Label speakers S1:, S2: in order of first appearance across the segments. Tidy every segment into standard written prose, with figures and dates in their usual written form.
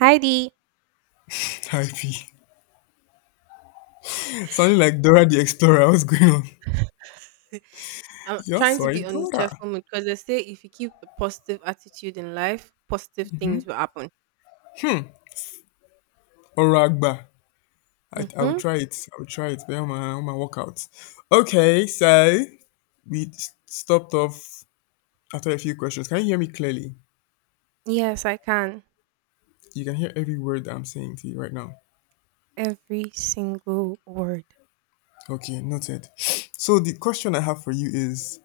S1: Heidi.
S2: Taipei. Sounding like Dora the Explorer. What's going on?
S1: I'm
S2: You're
S1: trying to
S2: sorry,
S1: be on the
S2: Dora.
S1: cheerful mood because they say if you keep a positive attitude in life, positive things will happen.
S2: Or Ragba. I will
S1: Mm-hmm.
S2: try it. I will try it. But on my workout. Okay, so stopped off after a few questions. Can you hear me clearly?
S1: Yes, I can.
S2: You can hear every word I'm saying to you right now.
S1: Every single word.
S2: Okay, noted. So the question I have for you is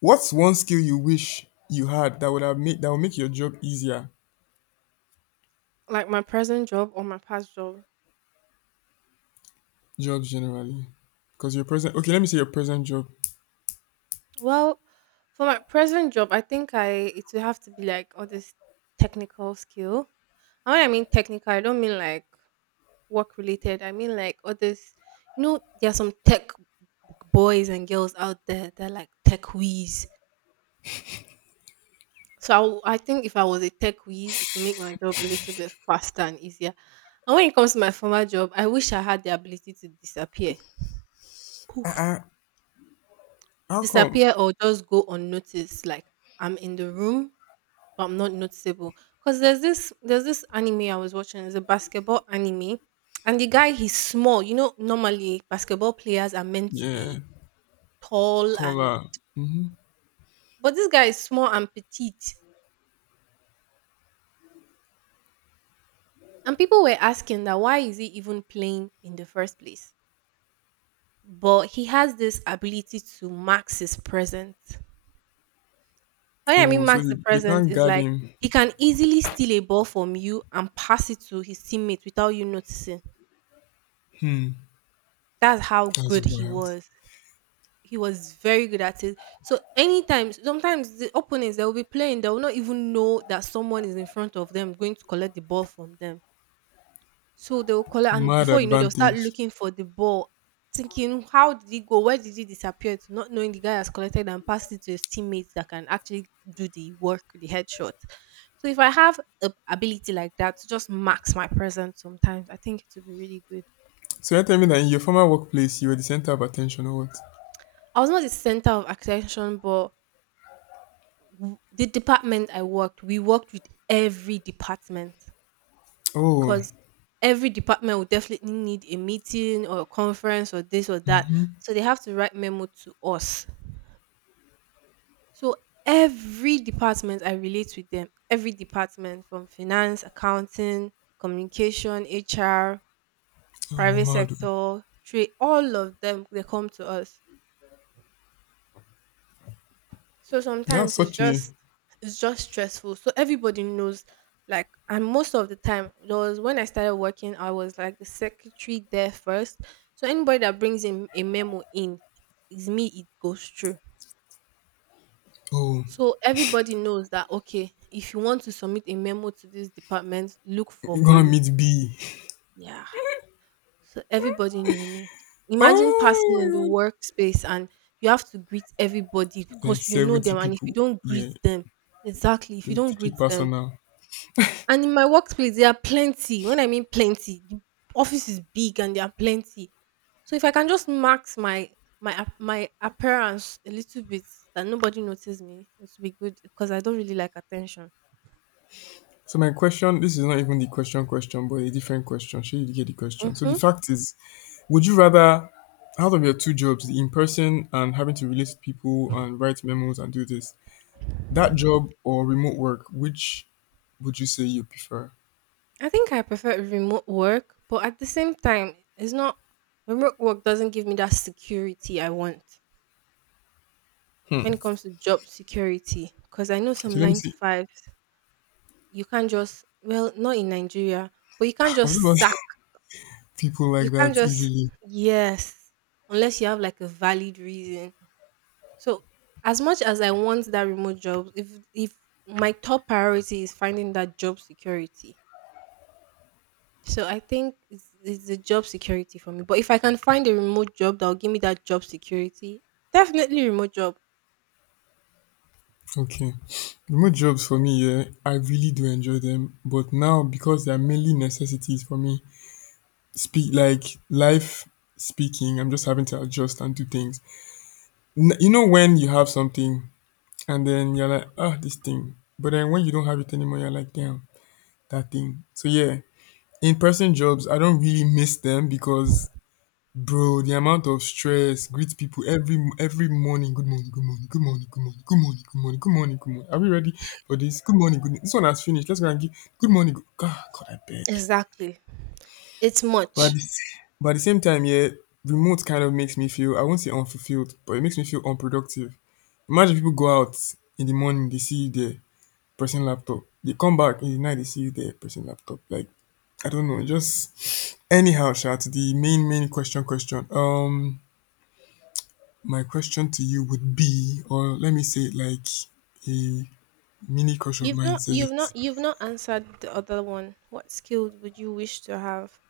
S2: what's one skill you wish you had that would make your job easier?
S1: Like my present job or my past job.
S2: Jobs generally. Because your present, okay, let me say your present job.
S1: Well, for my present job, I think I it will have to be like all this technical skill. And when I mean technical, I don't mean like work related. I mean like all this. You know, there are some tech boys and girls out there. They're like tech whiz. So I think if I was a tech whiz, it would make my job a little bit faster and easier. And when it comes to my former job, I wish I had the ability to disappear, poof,
S2: Uh-uh. How come?
S1: disappear or just go unnoticed. Like I'm in the room, but I'm not noticeable. Cause there's this anime I was watching. It's a basketball anime, and the guy he's small. You know, normally basketball players are meant to
S2: Yeah,
S1: be tall and,
S2: taller.
S1: but this guy is small and petite. And people were asking that why is he even playing in the first place? But he has this ability to max his present. What I
S2: Oh,
S1: mean
S2: so
S1: max the
S2: he, they
S1: present
S2: can't
S1: is
S2: guard
S1: like
S2: him.
S1: he can easily steal a ball from you and pass it to his teammate without you noticing.
S2: Hmm,
S1: That's how
S2: that's
S1: good he
S2: wild.
S1: was. He was very good at it. So anytime, sometimes the opponents that will be playing, they will not even know that someone is in front of them going to collect the ball from them. So they will collect and
S2: Mad
S1: before you know they'll start
S2: advantage.
S1: looking for the ball, thinking how did it go? Where did it disappear to? Not knowing the guy has collected and passed it to his teammates that can actually do the work, the headshot. So if I have a ability like that to just max my presence sometimes, I think it would be really good.
S2: So you're telling me that in your former workplace, you were the center of attention or what?
S1: I was not the center of attention, but the department I worked, we worked with every department.
S2: Oh,
S1: 'Cause every department will definitely need a meeting or a conference or this or that. So they have to write memo to us. So every department I relate with them, every department from finance, accounting, communication, HR,
S2: oh,
S1: private
S2: Momado.
S1: sector, trade, all of them they come to us. So
S2: That's
S1: sometimes
S2: such a.
S1: it's just stressful. So everybody knows like and most of the time there was when I started working, I was like the secretary there first. So anybody that brings in a memo in is me, it goes through.
S2: Oh,
S1: So everybody knows that okay, if you want to submit a memo to this department, look for
S2: go and
S1: Bolu.
S2: meet B.
S1: Yeah. So everybody knew me. Imagine passing in the
S2: Oh
S1: workspace and you have to greet everybody
S2: my god. Like
S1: because you know
S2: 70
S1: them and if you
S2: people.
S1: don't greet
S2: Yeah,
S1: them exactly if you
S2: they'll
S1: don't
S2: take it
S1: greet them.
S2: personal.
S1: And in my workplace, there are plenty. When I mean plenty, the office is big and there are plenty. So if I can just max my my appearance a little bit that nobody notices me, it will be good because I don't really like attention.
S2: So my question, this is not even the question question, but a different question. Sure, you get the question. So the
S1: Mm-hmm.
S2: fact is, would you rather, out of your two jobs, the in person and having to relate to people and write memos and do this, that job or remote work, which would you say you prefer?
S1: I think I prefer remote work, but at the same time, it's not remote work doesn't give me that security I want
S2: Hmm.
S1: when it comes to job security. Because I know
S2: Okay,
S1: some
S2: let me
S1: nine
S2: see.
S1: to five, you can't just well not in Nigeria, but you can't
S2: I'm just about
S1: just sack.
S2: people
S1: You
S2: like
S1: can't
S2: that
S1: just
S2: easily.
S1: yes, unless you have like a valid reason. So as much as I want that remote job, if my top priority is finding that job security. So I think it's the job security for me. But if I can find a remote job that will give me that job security, definitely remote job.
S2: Okay. Remote jobs for me, yeah, I really do enjoy them. But now because they are mainly necessities for me, speak like life speaking, I'm just having to adjust and do things. N- You know when you have something and then you're like, ah, this thing. But then when you don't have it anymore, you're like, damn, that thing. So yeah, in-person jobs, I don't really miss them because, bro, the amount of stress, greet people every morning. Good morning, good morning, good morning, good morning, good morning, good morning, good morning, good morning. Are we ready for this? Good morning, good. This one has finished. Let's go and give. Good morning. Good, God, God, I beg.
S1: Exactly. It's
S2: But at
S1: much.
S2: the, s- but at the same time, yeah, remote kind of makes me feel, I won't say unfulfilled, but it makes me feel unproductive. Imagine people go out in the morning, they see you there pressing laptop. They come back in the night, they see you there pressing laptop. Like, I don't know, just anyhow, Sha, to the main, main question, question. My question to you would be, or let me say, it like a mini crush of
S1: You've
S2: mine
S1: not
S2: says
S1: you've
S2: it.
S1: not you've not answered the other one. What skills would you wish to have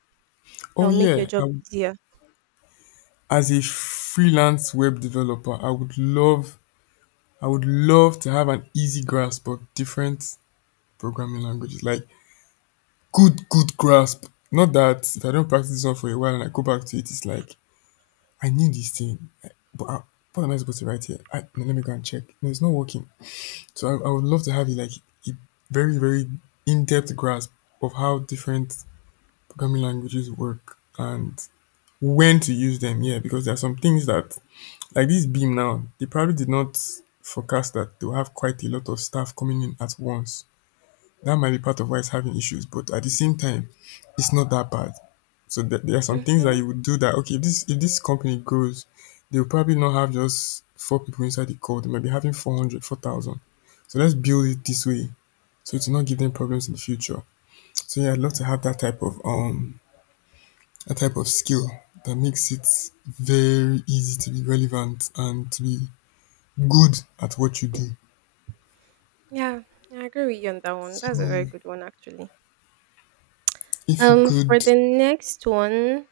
S1: that
S2: Oh
S1: will make your
S2: yeah, I
S1: job
S2: w
S1: easier?
S2: As a freelance web developer, I would love, to have an easy grasp of different programming languages, like good grasp. Not that if I don't practice this one for a while and I go back to it, it's like I need this thing, but I, what am I supposed to write here? I, no, let me go and check. No, it's not working. So I would love to have, you like, a very, very in depth grasp of how different programming languages work and when to use them. Yeah, because there are some things that, like this Beam now, they probably did not forecast that they'll have quite a lot of staff coming in at once, that might be part of why it's having issues. But at the same time, it's not that bad. So there are some things that
S1: Mhm.
S2: you would do that, okay, if this company grows, they'll probably not have just four people inside the call. They might be having 400, 4,000. So let's build it this way so to not give them problems in the future. So yeah, I'd love to have that type of a type of skill that makes it very easy to be relevant and to be good at what you do.
S1: Yeah, I agree with you on that one.
S2: So
S1: That's a very good one, actually.
S2: if you
S1: For
S2: could,
S1: the next one,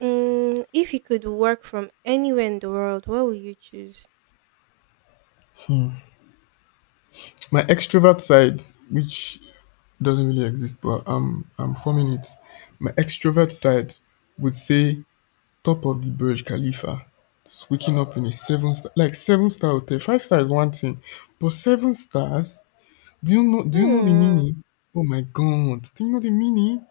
S1: mm, if you could work from anywhere in the world, what would you choose?
S2: my extrovert side, which doesn't really exist, but I'm forming it. My extrovert side would say top of the Burj Khalifa, just waking up in a seven-star, like seven-star hotel. Five star is one thing, but seven stars. Do you know? Do you know the
S1: Hmm.
S2: meaning? Oh my god! Do you know the meaning?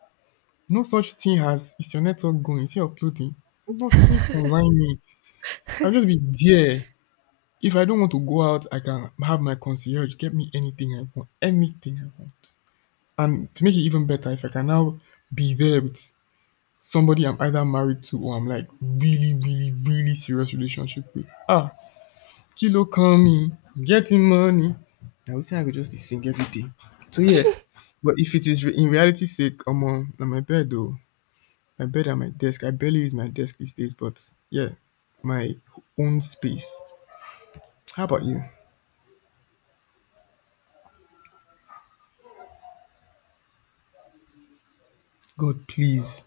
S2: No such thing as, is your network going? Is it uploading? Nothing consign me. I'll just be there. If I don't want to go out, I can have my concierge get me anything I want. Anything I want. And to make it even better, if I can now be there with somebody I'm either married to or I'm like really, really, really serious relationship with. Ah, Kilo call me, I'm getting money. Now we think I could just dey sing every day. So yeah, but if it is in reality sake, omo, na my bed though. My bed and my desk. I barely use my desk these days, but yeah, my own space. How about you? God, please,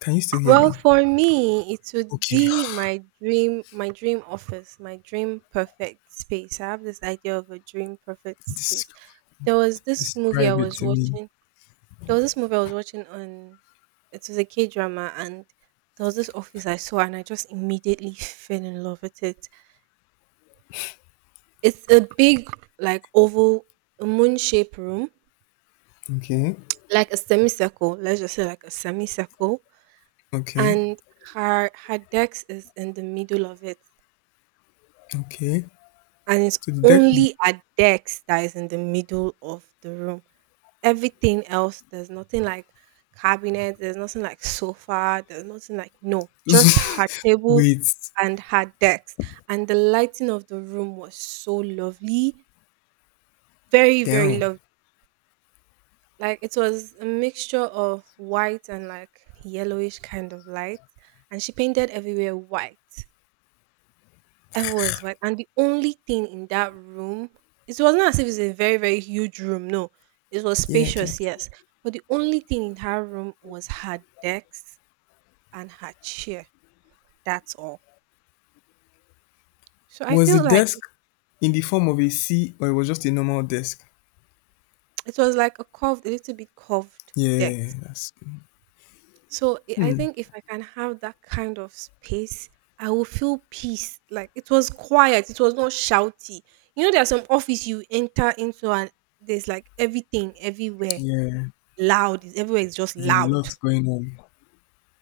S2: can you still hear
S1: Well,
S2: me?
S1: for me, it would
S2: Okay,
S1: be my dream office, my dream perfect space. I have this idea of a dream perfect
S2: Des-
S1: space. There was this movie I
S2: describe it
S1: was
S2: to me.
S1: watching. There was this movie I was watching on. It was a K drama, and there was this office I saw, and I just immediately fell in love with it. It's a big, like oval, moon shaped room,
S2: Okay.
S1: like a semicircle. Let's just say like a semicircle,
S2: Okay,
S1: and her desk is in the middle of it
S2: okay.
S1: and it's
S2: So the desk.
S1: only a desk that is in the middle of the room. Everything else, there's nothing like cabinet, there's nothing like sofa, there's nothing like no, just her table
S2: Wait,
S1: and her desk. And the lighting of the room was so lovely, very, very
S2: down.
S1: lovely. Like it was a mixture of white and like yellowish kind of light, and she painted everywhere white. Everywhere is white, and the only thing in that room, it was not as if it's a very, very huge room. No, it was
S2: Yeah, I get.
S1: spacious, yes. But the only thing in her room was her desk and her chair. That's all. So I
S2: Was the
S1: feel like
S2: desk
S1: it
S2: in the form of a C or it was just a normal desk?
S1: it was like a curved, a little bit curved deck.
S2: Yeah, that's.
S1: So I
S2: Hmm.
S1: think if I can have that kind of space, I will feel peace. Like it was quiet, it was not shouty. You know, there are some office you enter into and there's like everything everywhere.
S2: Yeah,
S1: Loud, it's everywhere. It's just
S2: there's a lot
S1: loud.
S2: going on.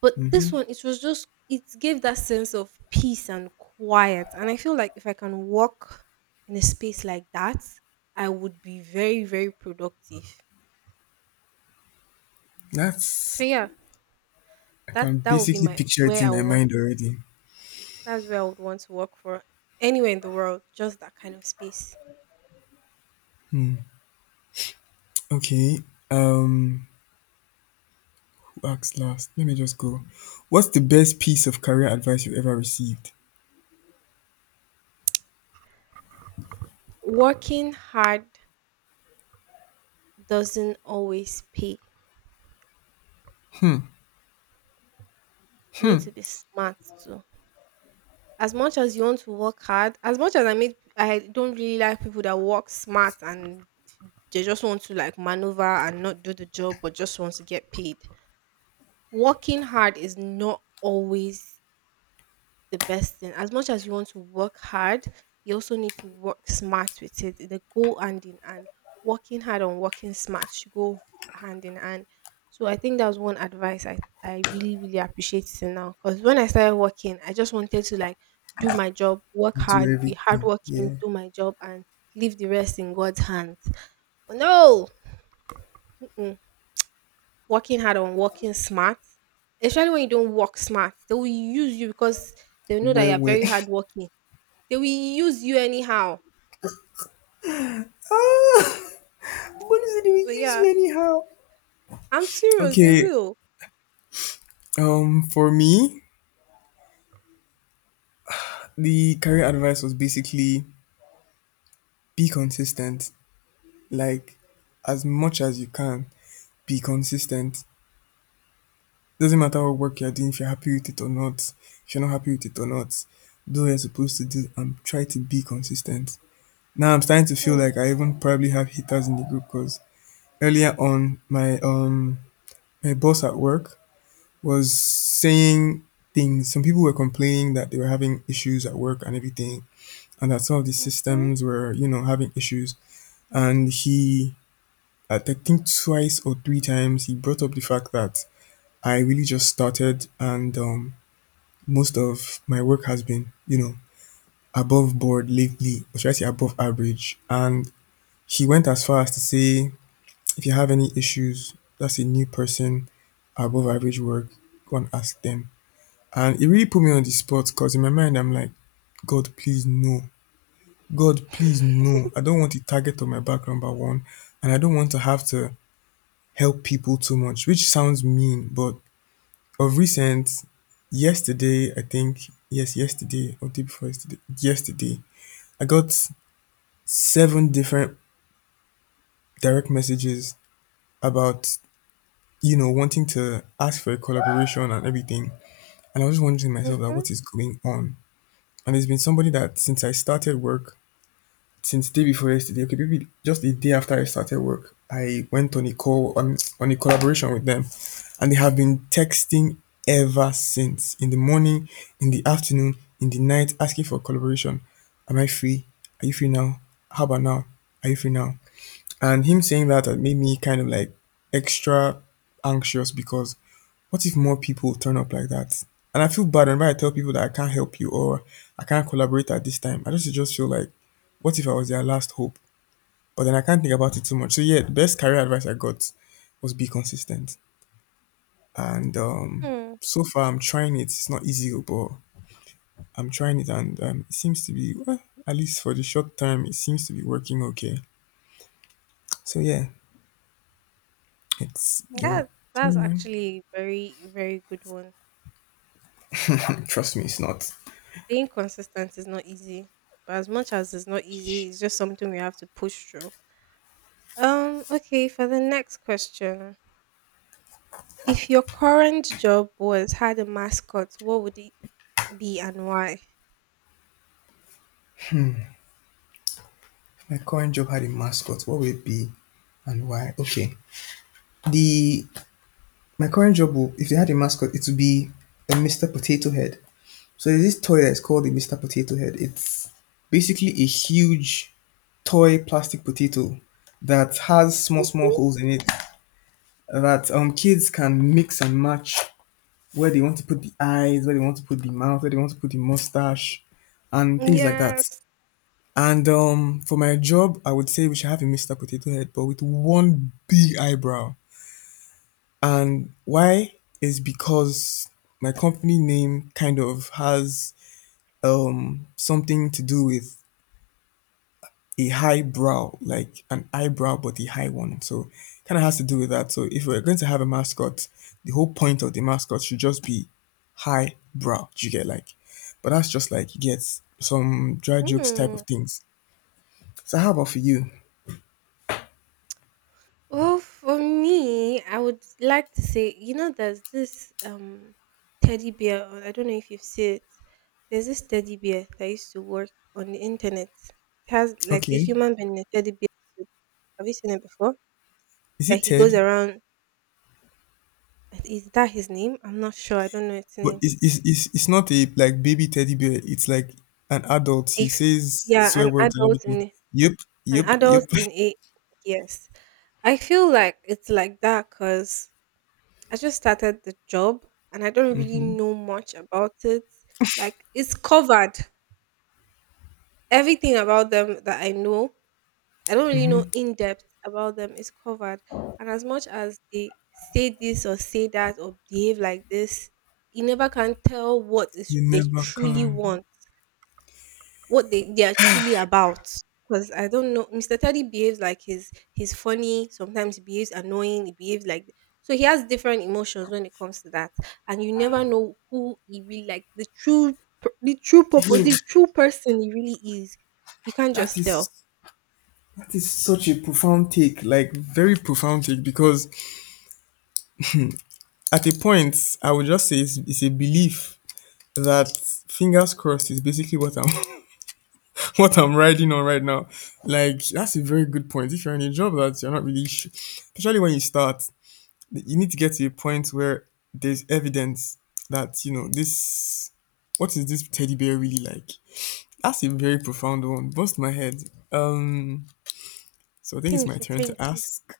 S1: But
S2: Mm-hmm.
S1: this one, it was just it gave that sense of peace and quiet. And I feel like if I can walk in a space like that, I would be very, very productive.
S2: That's.
S1: So yeah,
S2: I
S1: that
S2: can
S1: that would be
S2: basically
S1: my
S2: picture it
S1: where
S2: in
S1: I
S2: my
S1: would want
S2: mind already.
S1: that's where I would want to work for anywhere in the world, just that kind of space.
S2: Okay. Um. Who asked last? Let me just go. What's the best piece of career advice you ever received?
S1: Working hard doesn't always pay. You need to be smart too. As much as you want to work hard, as much as I mean, I don't really like people that work smart and they just want to like maneuver and not do the job but just want to get paid. Working hard is not always the best thing. As much as you want to work hard, you also need to work smart with it. They go hand in hand. Working hard and working smart should go hand in hand. So I think that was one advice I really, really appreciate till now. Because when I started working, I just wanted to like do my job, work
S2: Do
S1: hard, be
S2: everything.
S1: hardworking,
S2: Yeah.
S1: do my job and leave the rest in God's hands. But no, mm-mm. Working hard and working smart, especially when you don't work smart, they will use you because they know that
S2: Where
S1: you're
S2: where?
S1: very hardworking. They will use you anyhow.
S2: What is it they will
S1: But
S2: use you
S1: yeah,
S2: anyhow?
S1: I'm serious. They
S2: Okay,
S1: will.
S2: for me, the career advice was basically be consistent. Like, as much as you can, be consistent. Doesn't matter what work you're doing, if you're happy with it or not, if you're not happy with it or not, do what you're supposed to do and try to be consistent. Now I'm starting to feel like
S1: Mm.
S2: I even probably have haters in the group because earlier on, my my boss at work was saying things. Some people were complaining that they were having issues at work and everything, and that some of the
S1: Mhm.
S2: systems were, you know, having issues. And he, I think twice or three times, he brought up the fact that I really just started and, most of my work has been, you know, above board lately, or should I say above average. And he went as far as to say, if you have any issues, that's a new person, above average work, go and ask them. And it really put me on the spot because in my mind, I'm like, God, please, no. God, please, no. I don't want the target on my back, number one. And I don't want to have to help people too much, which sounds mean. But of recent, yesterday, I think, yes, yesterday or day before yesterday, yesterday, I got seven different direct messages about, you know, wanting to ask for a collaboration and everything. And I was just wondering to myself, like,
S1: Mhm.
S2: what is going on? And there's been somebody that since I started work, since the day before yesterday, okay, maybe just the day after I started work, I went on a call on a collaboration with them, and they have been texting ever since. In the morning, in the afternoon, in the night, asking for collaboration. Am I free? Are you free now? How about now? Are you free now? And him saying that had made me kind of like extra anxious because what if more people turn up like that? And I feel bad whenever I tell people that I can't help you or I can't collaborate at this time. I just feel like, what if I was their last hope? But then I can't think about it too much. So yeah, the best career advice I got was be consistent. And,
S1: Hmm.
S2: so far, I'm trying it. It's not easy, but I'm trying it, and, it seems to be, well, at least for the short term, it seems to be working okay. So yeah, it's your
S1: That that's
S2: turn, man.
S1: actually very very good one.
S2: Trust me, it's not.
S1: Being consistent is not easy, but as much as it's not easy, it's just something we have to push through. Okay, for the next question. If your current job was had a mascot, what would it be and why?
S2: My current job had a mascot. What will it be, and why? Okay, The my current job will, if they had a mascot, it would be a Mr. Potato Head. So there's this toy that's called the Mr. Potato Head. It's basically a huge toy plastic potato that has small small
S1: Mhm.
S2: holes in it that, um, kids can mix and match where they want to put the eyes, where they want to put the mouth, where they want to put the mustache, and things like that.
S1: Yes.
S2: And, um, for my job, I would say we should have a Mr. Potato Head, but with one big eyebrow. And why is because my company name kind of has, um, something to do with a high brow, like an eyebrow but a high one. So kind of has to do with that. So if we're going to have a mascot, the whole point of the mascot should just be high brow. Do you get like? But that's just like you get some dry jokes type of
S1: Hmm.
S2: things. So how about for you?
S1: Well, for me, I would like to say, you know, there's this teddy bear on, I don't know if you've seen it. There's this teddy bear that used to work on the internet. It has like a
S2: Okay.
S1: human being in a teddy bear suit. Have you seen it before?
S2: Is
S1: That
S2: it
S1: he goes
S2: Ted?
S1: around. Is that his name? I'm not sure. I don't know its
S2: But
S1: name.
S2: it's not a like baby teddy bear. It's like an adult. He
S1: If
S2: says
S1: yeah,
S2: swear words and everything. Yep,
S1: an
S2: yep,
S1: adult
S2: yep.
S1: in a yes. I feel like it's like that because I just started the job and I don't really
S2: hmm
S1: know much about it. Like it's covered. Everything about them that I know, I don't really know
S2: hmm.
S1: in depth about them is covered. And as much as they say this or say that or behave like this, you never can tell what is
S2: You
S1: they
S2: never
S1: truly
S2: can.
S1: want what they are truly about. Because I don't know, Mr. Teddy behaves like he's funny. Sometimes he behaves annoying. He behaves like so he has different emotions when it comes to that, and you never know who he really like the true purpose,
S2: Yo,
S1: the true person he really is. You can't
S2: that
S1: just
S2: is
S1: tell.
S2: that is such a profound take, like very profound take, because at a point I would just say it's a belief that fingers crossed is basically what I'm what I'm riding on right now. Like that's a very good point. If you're in a job that you're not really, especially when you start, you need to get to a point where there's evidence that you know this, what is this teddy bear really like? That's a very profound one, bust my head. um so I think it's my
S1: Thank you,
S2: turn to
S1: thank you.
S2: ask,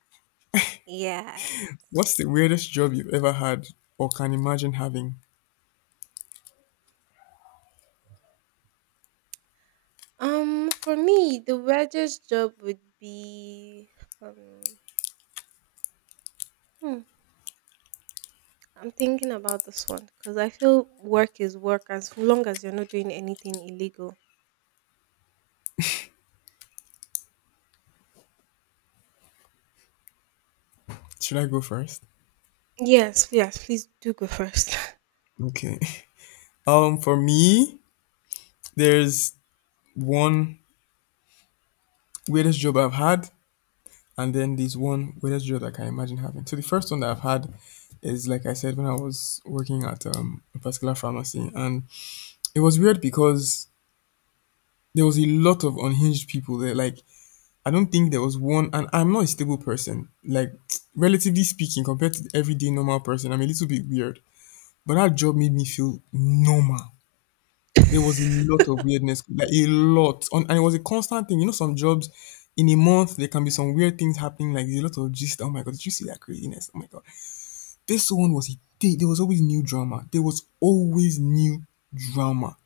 S1: Yes.
S2: what's the weirdest job you've ever had or can imagine having?
S1: For me, the weirdest job would be um. Hmm, I'm thinking about this one because I feel work is work as long as you're not doing anything illegal.
S2: Should I go first?
S1: Yes, yes, please do go first.
S2: Okay. For me, there's one weirdest job I've had, and then there's one weirdest job I can imagine having. So the first one that I've had is like I said, when I was working at a particular pharmacy, and it was weird because there was a lot of unhinged people there. Like, I don't think there was one, and I'm not a stable person. Like, relatively speaking, compared to the everyday normal person, I'm a little bit weird. But that job made me feel normal. There was a lot of weirdness, like a lot. On, and it was a constant thing. You know, some jobs in a month, there can be some weird things happening, like there's a lot of gist. Oh my God, did you see that craziness? Oh my God. This one was a day. There was always new drama. There was always new drama.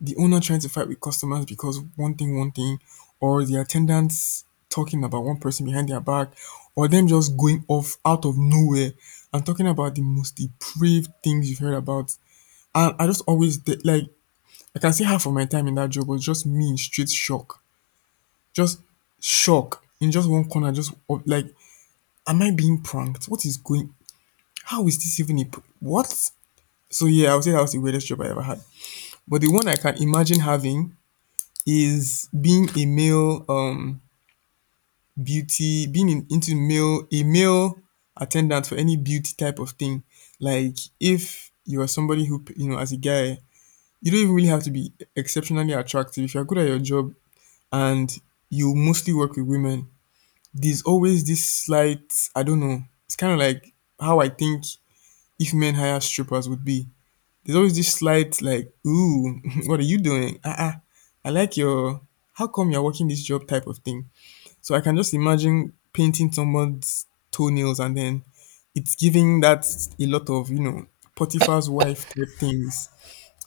S2: The owner trying to fight with customers because one thing, or the attendants talking about one person behind their back, or them just going off out of nowhere and talking about the most depraved things you've heard about. And I just always like, I can say half of my time in that job was just me in straight shock, just shock in just one corner, just like, am I being pranked? What is going? How is this even a what? So yeah, I would say that was the weirdest job I ever had. But the one I can imagine having is being a male beauty, being in, into male a male attendant for any beauty type of thing. Like, if you are somebody who, you know, as a guy, you don't even really have to be exceptionally attractive if you're good at your job, and you mostly work with women, there's always this slight, I don't know, it's kind of like how I think if men hire strippers would be. There's always this slight like, ooh, what are you doing? Uh-uh, I like your how come you're working this job type of thing? So I can just imagine painting someone's toenails, and then it's giving that a lot of, you know, Potiphar's wife type things.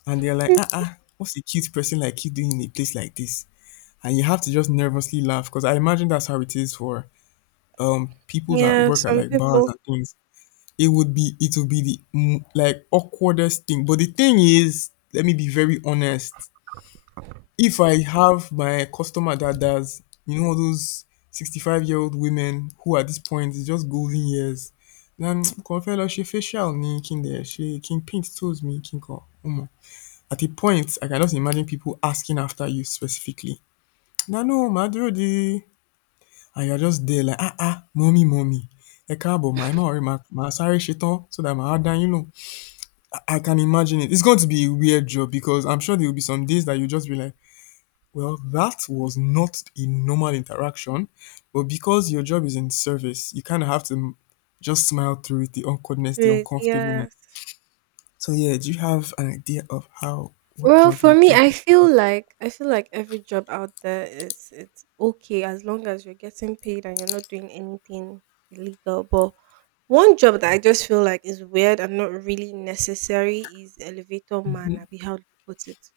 S2: And they're like, ah, ah, what's a cute person like you doing in a place like this? And you have to just nervously laugh because I imagine that's how it is for people that
S1: Yeah,
S2: work at
S1: some
S2: like bars
S1: people
S2: and things. It would be the like, awkwardest thing. But the thing is, let me be very honest, if I have my customer that does, you know, all those 65-year-old women who at this point is just golden years, then kò fẹ́ lọ facial ni kí n dẹ̀ ṣe paint toes me kí n kàn. At a point, I can just imagine people asking after you specifically. Na no, màá dúró de, and you are just there like, "Ah ah, mommy, mummy, ẹ káàbọ̀ my ma, or má worry ma, màá sáré so that my wá, you know." I can imagine it. It's going to be a weird job because I'm sure there will be some days that you'll just be like, well, that was not a normal interaction, but because your job is in service, you kind of have to just smile through it, the awkwardness,
S1: do
S2: the
S1: it.
S2: uncomfortableness.
S1: Yes.
S2: So yeah, do you have an idea of how, what
S1: Well,
S2: job
S1: for
S2: you
S1: me,
S2: think?
S1: I feel like every job out there is it's okay as long as you're getting paid and you're not doing anything illegal. But one job that I just feel like is weird and not really necessary is elevator man. I be, how do you put it?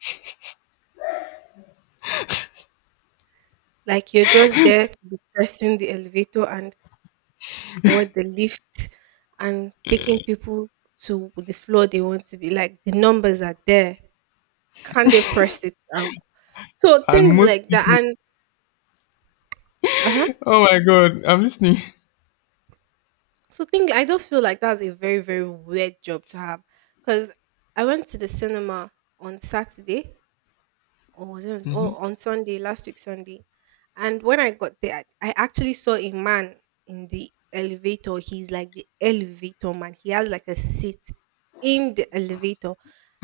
S1: Like you're just there to be pressing the elevator and or the lift and taking people to the floor they want to be, like, the numbers are there, can they press it out, so
S2: And
S1: things
S2: most
S1: like that
S2: people,
S1: and uh-huh,
S2: oh my God, I'm listening.
S1: so thing I just feel like that's a very very weird job to have. Because I went to the cinema on Saturday, or was it on, or on Sunday, last week Sunday. And when I got there, I actually saw a man in the elevator. He's like the elevator man. He has like a seat in the elevator.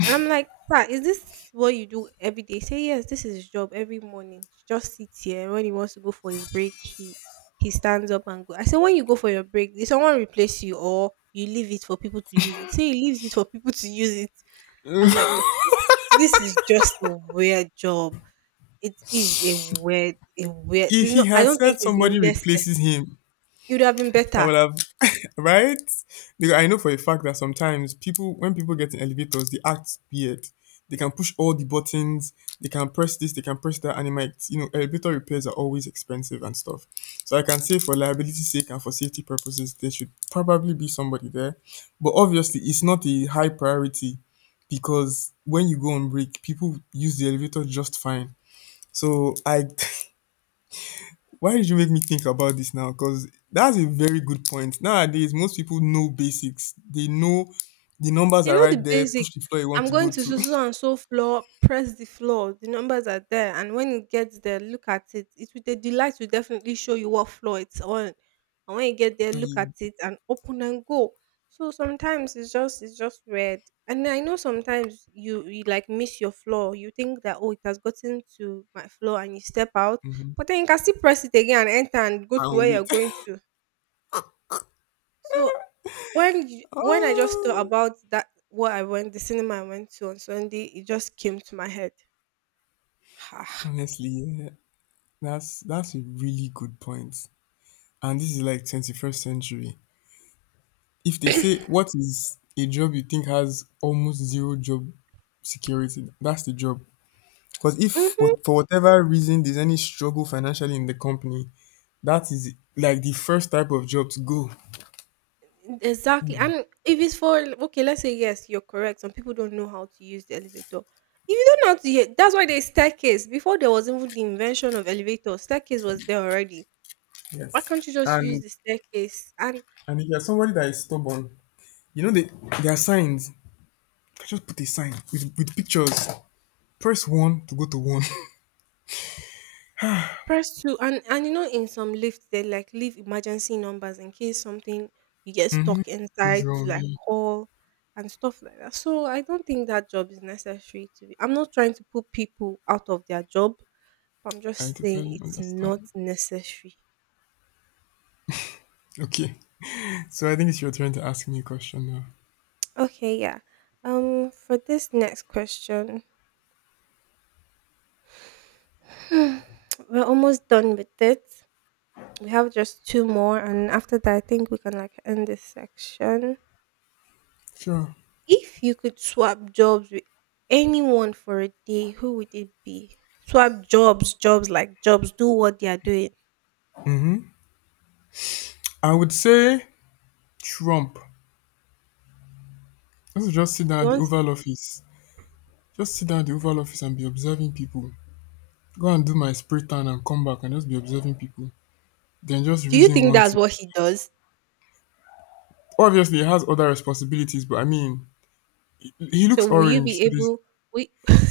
S1: And I'm like, sir, is this what you do every day? He say yes, this is his job every morning. He just sits here. When he wants to go for his break, he stands up and go. I said, when you go for your break, did someone replace you or you leave it for people to use it? Say he leaves it for people to use it. I'm like, okay. This is just a weird job. It is a weird
S2: If
S1: There's
S2: he
S1: no. I
S2: had
S1: don't think
S2: said
S1: it's
S2: somebody
S1: necessary.
S2: replaces him,
S1: You would have been
S2: I
S1: better.
S2: would have. Right? Because I know for a fact that sometimes people, when people get in elevators, they act weird. They can push all the buttons, they can press this, they can press that, and it might, you know, elevator repairs are always expensive and stuff. So I can say, for liability's sake and for safety purposes, there should probably be somebody there. But obviously, it's not a high priority because when you go on break, people use the elevator just fine. So I, why did you make me think about this now? Because that's a very good point. Nowadays, most people know basics. They know the numbers
S1: They
S2: are
S1: know
S2: right
S1: the
S2: there.
S1: basic.
S2: Push the floor you want
S1: I'm
S2: to go
S1: going to
S2: to,
S1: so so so, and so floor, press the floor. The numbers are there, and when it gets there, look at it. The light will definitely show you what floor it's on. And when you get there,
S2: and
S1: look at
S2: you,
S1: it and open and go. So sometimes it's just red. And I know sometimes you like miss your floor. You think that, oh, it has gotten to my floor and you step out,
S2: mhm,
S1: but then you can still press it again and enter and go to
S2: and
S1: where you're
S2: wait.
S1: going to. So when I just thought
S2: Oh,
S1: about that, the cinema I went to on Sunday, it just came to my head. Ah,
S2: honestly, yeah, that's a really good point. And this is like 21st century. If they say what is a job you think has almost zero job security, that's the job. Because if
S1: mhm.
S2: what, for whatever reason there's any struggle financially in the company, that is like the first type of job to go.
S1: Exactly. And if it's for, okay, let's say yes, you're correct, some people don't know how to use the elevator. If you don't know how to use, that's why there's staircase. Before there was even the invention of elevator, staircase was there already. Why
S2: Yes.
S1: can't you just use
S2: And
S1: the staircase? And
S2: and if you're somebody that is stubborn, you know, they, there are signs. You can just put a sign with pictures. Press one to go to one.
S1: press two and in some lifts they like leave emergency numbers in case something you get stuck
S2: Goes
S1: inside, to
S2: wrong.
S1: like
S2: Yeah.
S1: call and stuff like that. So I don't think that job is necessary to be. I'm not trying to put people out of their job, but I'm
S2: I
S1: just saying
S2: totally
S1: it's not
S2: understand.
S1: necessary.
S2: Okay. So I think it's your turn to ask me a question now.
S1: Okay, yeah. For this next question, we're almost done with it. We have just two more and after that I think we can like end this section.
S2: Sure.
S1: If you could swap jobs with anyone for a day, who would it be? Swap jobs, jobs like jobs, do what they are doing.
S2: I would say Trump. Let's just sit down
S1: You
S2: at the
S1: want.
S2: Oval Office. Just sit down at the Oval Office and be observing people. Go and do my spray tan and come back and just be observing people. Then just
S1: Do you
S2: reason
S1: think
S2: one
S1: that's
S2: thing.
S1: what he does?
S2: Obviously, he has other responsibilities, but I mean, he
S1: So
S2: looks
S1: will you
S2: orange.
S1: be
S2: So this,
S1: able, we.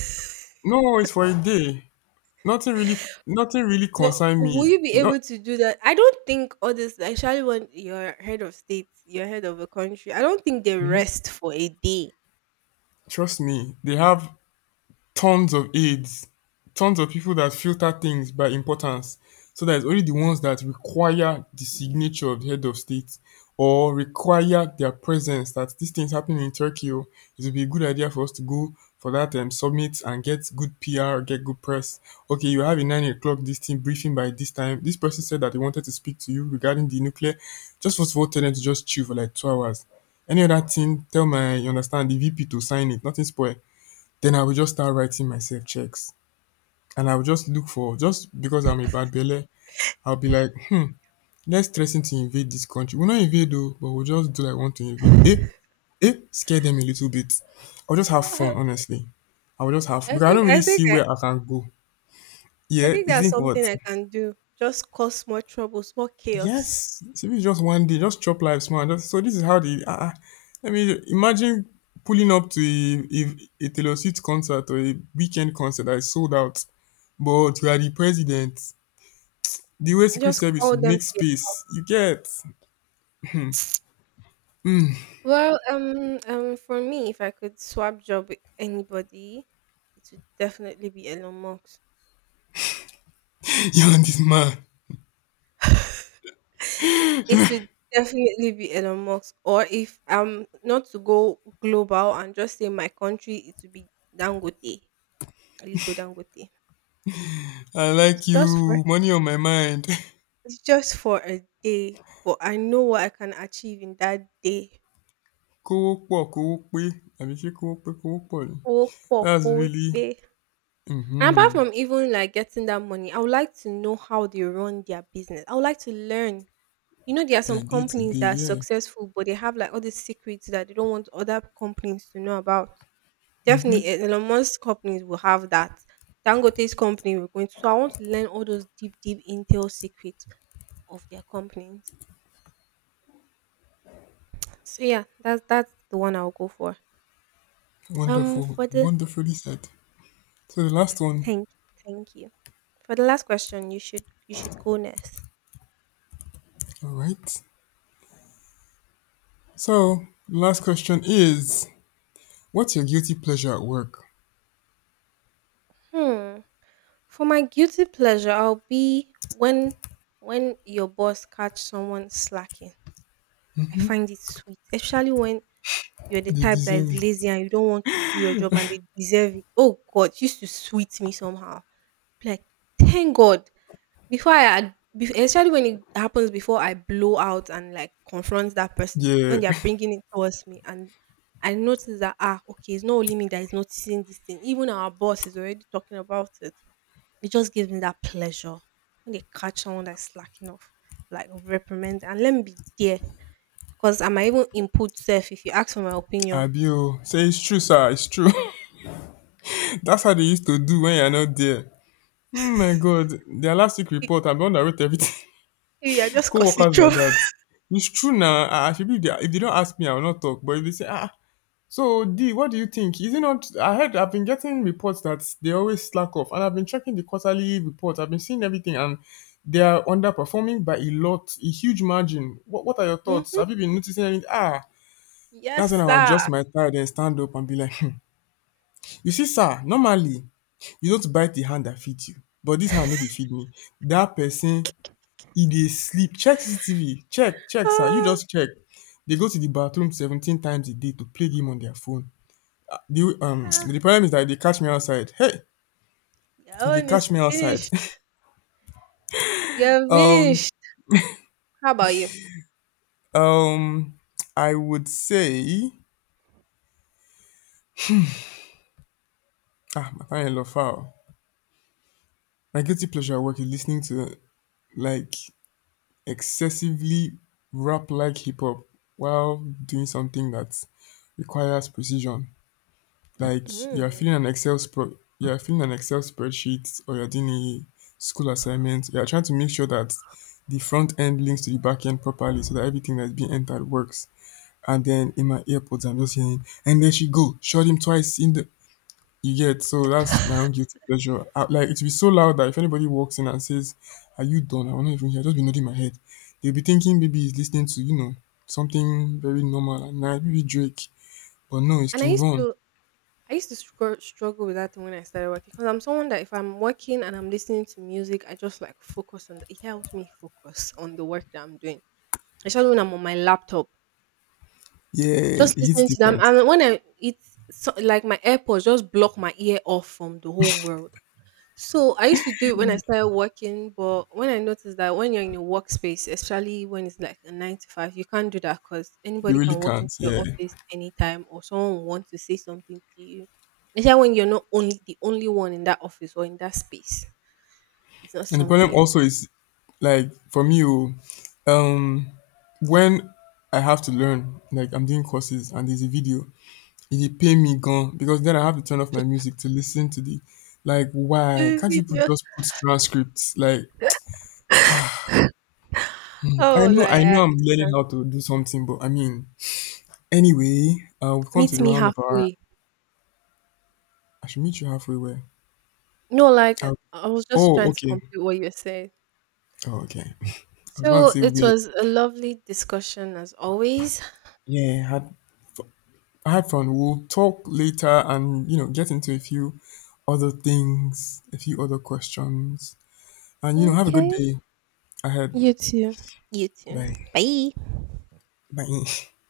S2: no, it's for a day. Nothing really, nothing really
S1: But
S2: concern
S1: will
S2: me.
S1: you be
S2: Not,
S1: able to do that? I don't think, honestly, especially when you're head of state, you're head of a country, I don't think they
S2: hmm
S1: rest for a day.
S2: trust me. They have tons of aids, tons of people that filter things by importance, so that it's only the ones that require the signature of the head of state or require their presence. That these thing's happening in Turkey, oh, it would be a good idea for us to go for that summit and get good PR, get good press. Okay, you have a 9 o'clock this team briefing by this time. This person said that they wanted to speak to you regarding the nuclear. Just first of all, tell them to just chill for like 2 hours. Any other thing, tell my, you understand, the VP to sign it, nothing spoil. Then I will just start writing myself checks. And I will just look for, just because I'm a bad belle, I'll be like, hmm, let's threaten to invade this country. We'll not invade though, but we'll just do like want to invade. Eh? Eh? Scare them a little bit. I'll just have
S1: Uh,
S2: fun, honestly. I will just have,
S1: I
S2: because I don't
S1: think
S2: really
S1: I think
S2: see
S1: I,
S2: where I can go.
S1: I
S2: Yeah,
S1: think
S2: you
S1: that's
S2: think
S1: something
S2: what?
S1: I can do. Just cause more troubles, more chaos.
S2: Yes, so it's just one day, just chop life small. Just, so this is how the I mean, imagine pulling up to a Taylor Swift concert or a weekend concert that is sold out, but you are the president. The way secret
S1: Just
S2: service
S1: call
S2: would
S1: them
S2: make
S1: to
S2: space, you get.
S1: you. Well, for me, if I could swap job with anybody, it would definitely be Elon Musk.
S2: You and this man,
S1: It would definitely be Elon Musk. Or if I'm not to go global and just say my country, it would be Dangote, Aliko Dangote.
S2: I
S1: It's
S2: like
S1: just for
S2: you, money on my mind.
S1: it's just for a day, but I know what I can achieve in that day.
S2: Kówó pọ̀ kówó pé, àbí ṣé kówó pé kówó pọ̀ ni?
S1: Oh, po-
S2: That's
S1: oh,
S2: really,
S1: eh. And
S2: mm-hmm.
S1: apart from even like getting that money, I would like to know how they run their business. I would like to learn. You know, there are some
S2: Yeah, day to
S1: companies
S2: day,
S1: that are
S2: yeah.
S1: successful, but they have like all these secrets that they don't want other companies to know about. Definitely, E- Elon Musk companies will have that. Dangote's company will going to. So I want to learn all those deep, deep intel secrets of their companies. So yeah, that's the one I'll go for.
S2: Wonderful,
S1: For the
S2: wonderfully said. So the last one.
S1: thank, thank you. For the last question, you should go next.
S2: All right, so last question is, what's your guilty pleasure at work?
S1: Hmm. For my guilty pleasure, I'll be when your boss catch someone slacking. I find it sweet, especially when you're the
S2: They
S1: type that
S2: deserve
S1: is
S2: it,
S1: lazy and you don't want to do your job and they deserve it. Oh God, it used to sweet me somehow. Be like, thank God. Before I, ad- bef- Especially when it happens before I blow out and like confront that person
S2: yeah.
S1: when they are bringing it towards me, and I notice that, ah, okay, it's not only me that is noticing this thing. Even our boss is already talking about it. It just gives me that pleasure when they catch someone that's slacking off, like reprimand, and let me be there. Cause I might even input self if you ask for my opinion.
S2: Abio say it's true, sir, it's true. That's how they used to do when you're not there. Oh my God, their last week
S1: You
S2: report, I'm the one that wrote everything.
S1: you are just
S2: Co
S1: causing
S2: workers like
S1: trouble.
S2: that. It's true now. I should be there. If they don't ask me, I will not talk. But if they say, ah, so D, what do you think? Is it not? I heard, I've been getting reports that they always slack off, and I've been checking the quarterly reports. I've been seeing everything, and they are underperforming by a lot, a huge margin. What are your thoughts?
S1: Mhm.
S2: Have you been noticing anything? Ah, that's when
S1: Yes,
S2: I will
S1: sir.
S2: adjust my tie and stand up and be like, you see, sir, normally, you don't bite the hand that feeds you, but this hand no dey feed me. That person, e dey sleep. Check CCTV, check sir, you just check. They go to the bathroom 17 times a day to play game on their phone. The
S1: Ah,
S2: The
S1: ah,
S2: problem is that e dey catch me outside. Hey!
S1: your
S2: E dey
S1: own
S2: catch
S1: is
S2: me outside.
S1: finished. You're
S2: Um
S1: finished. How about you?
S2: um I would say, ah, my final in foul. My guilty pleasure at work is listening to, like, excessively rap-like hip-hop while doing something that requires precision. Like, you're
S1: Mm.
S2: filling an excel you're filling an excel spreadsheet, or you're doing a school assignment, you're trying to make sure that the front end links to the back end properly, so that everything that's being entered works, and then in my earpods I'm just hearing, and there she go, shot him twice in the, you get. So that's my own guilty pleasure. I, like, it'll be so loud that if anybody walks in and says, are you done, I will not even hear. I'll just be nodding my head. They'll be thinking maybe he's listening to, you know, something very normal and nice, maybe Drake, but no, it's
S1: And I
S2: King
S1: used
S2: Von.
S1: to I used to struggle with that thing when I started working, because I'm someone that if I'm working and I'm listening to music, I just like focus on the, it helps me focus on the work that I'm doing. I started when I'm on my laptop,
S2: Yeah,
S1: just
S2: it hits
S1: listening to them.
S2: different.
S1: And when I, it's so, like my AirPods just block my ear off from the whole world. So I used to do it when I started working, but when I noticed that when you're in a workspace, especially when it's like a 9 to 5, you can't do that, because
S2: You
S1: anybody can
S2: really
S1: walk
S2: can't,
S1: into your
S2: yeah.
S1: office anytime or someone wants to say something to you. Especially when you're not only the only one in that office or in that space. It's not
S2: And the
S1: something
S2: problem
S1: you
S2: also is, like, for me, oh, um, when I have to learn, like I'm doing courses and there's a video, it dey pain me gone, because then I have to turn off my music to listen to the, like, why
S1: do.
S2: can't you put,
S1: With,
S2: just put transcripts? Like, hmm, I
S1: oh,
S2: know,
S1: like I
S2: I'm learning
S1: understand.
S2: how to do something, but I mean, anyway, we've come to
S1: Meet
S2: the
S1: me
S2: round of our.
S1: halfway.
S2: I should meet you halfway. Where?
S1: No, like,
S2: I'll,
S1: I was just
S2: oh,
S1: trying to
S2: okay.
S1: complete what you said.
S2: Oh, okay. I was about to
S1: So
S2: say
S1: it
S2: weird.
S1: was a lovely discussion as always.
S2: Yeah, I had fun. We'll talk later and, you know, get into a few other things, a few other questions. And, you know, have a good
S1: Okay.
S2: day ahead.
S1: You too. You too.
S2: Bye.
S1: Bye.
S2: Bye.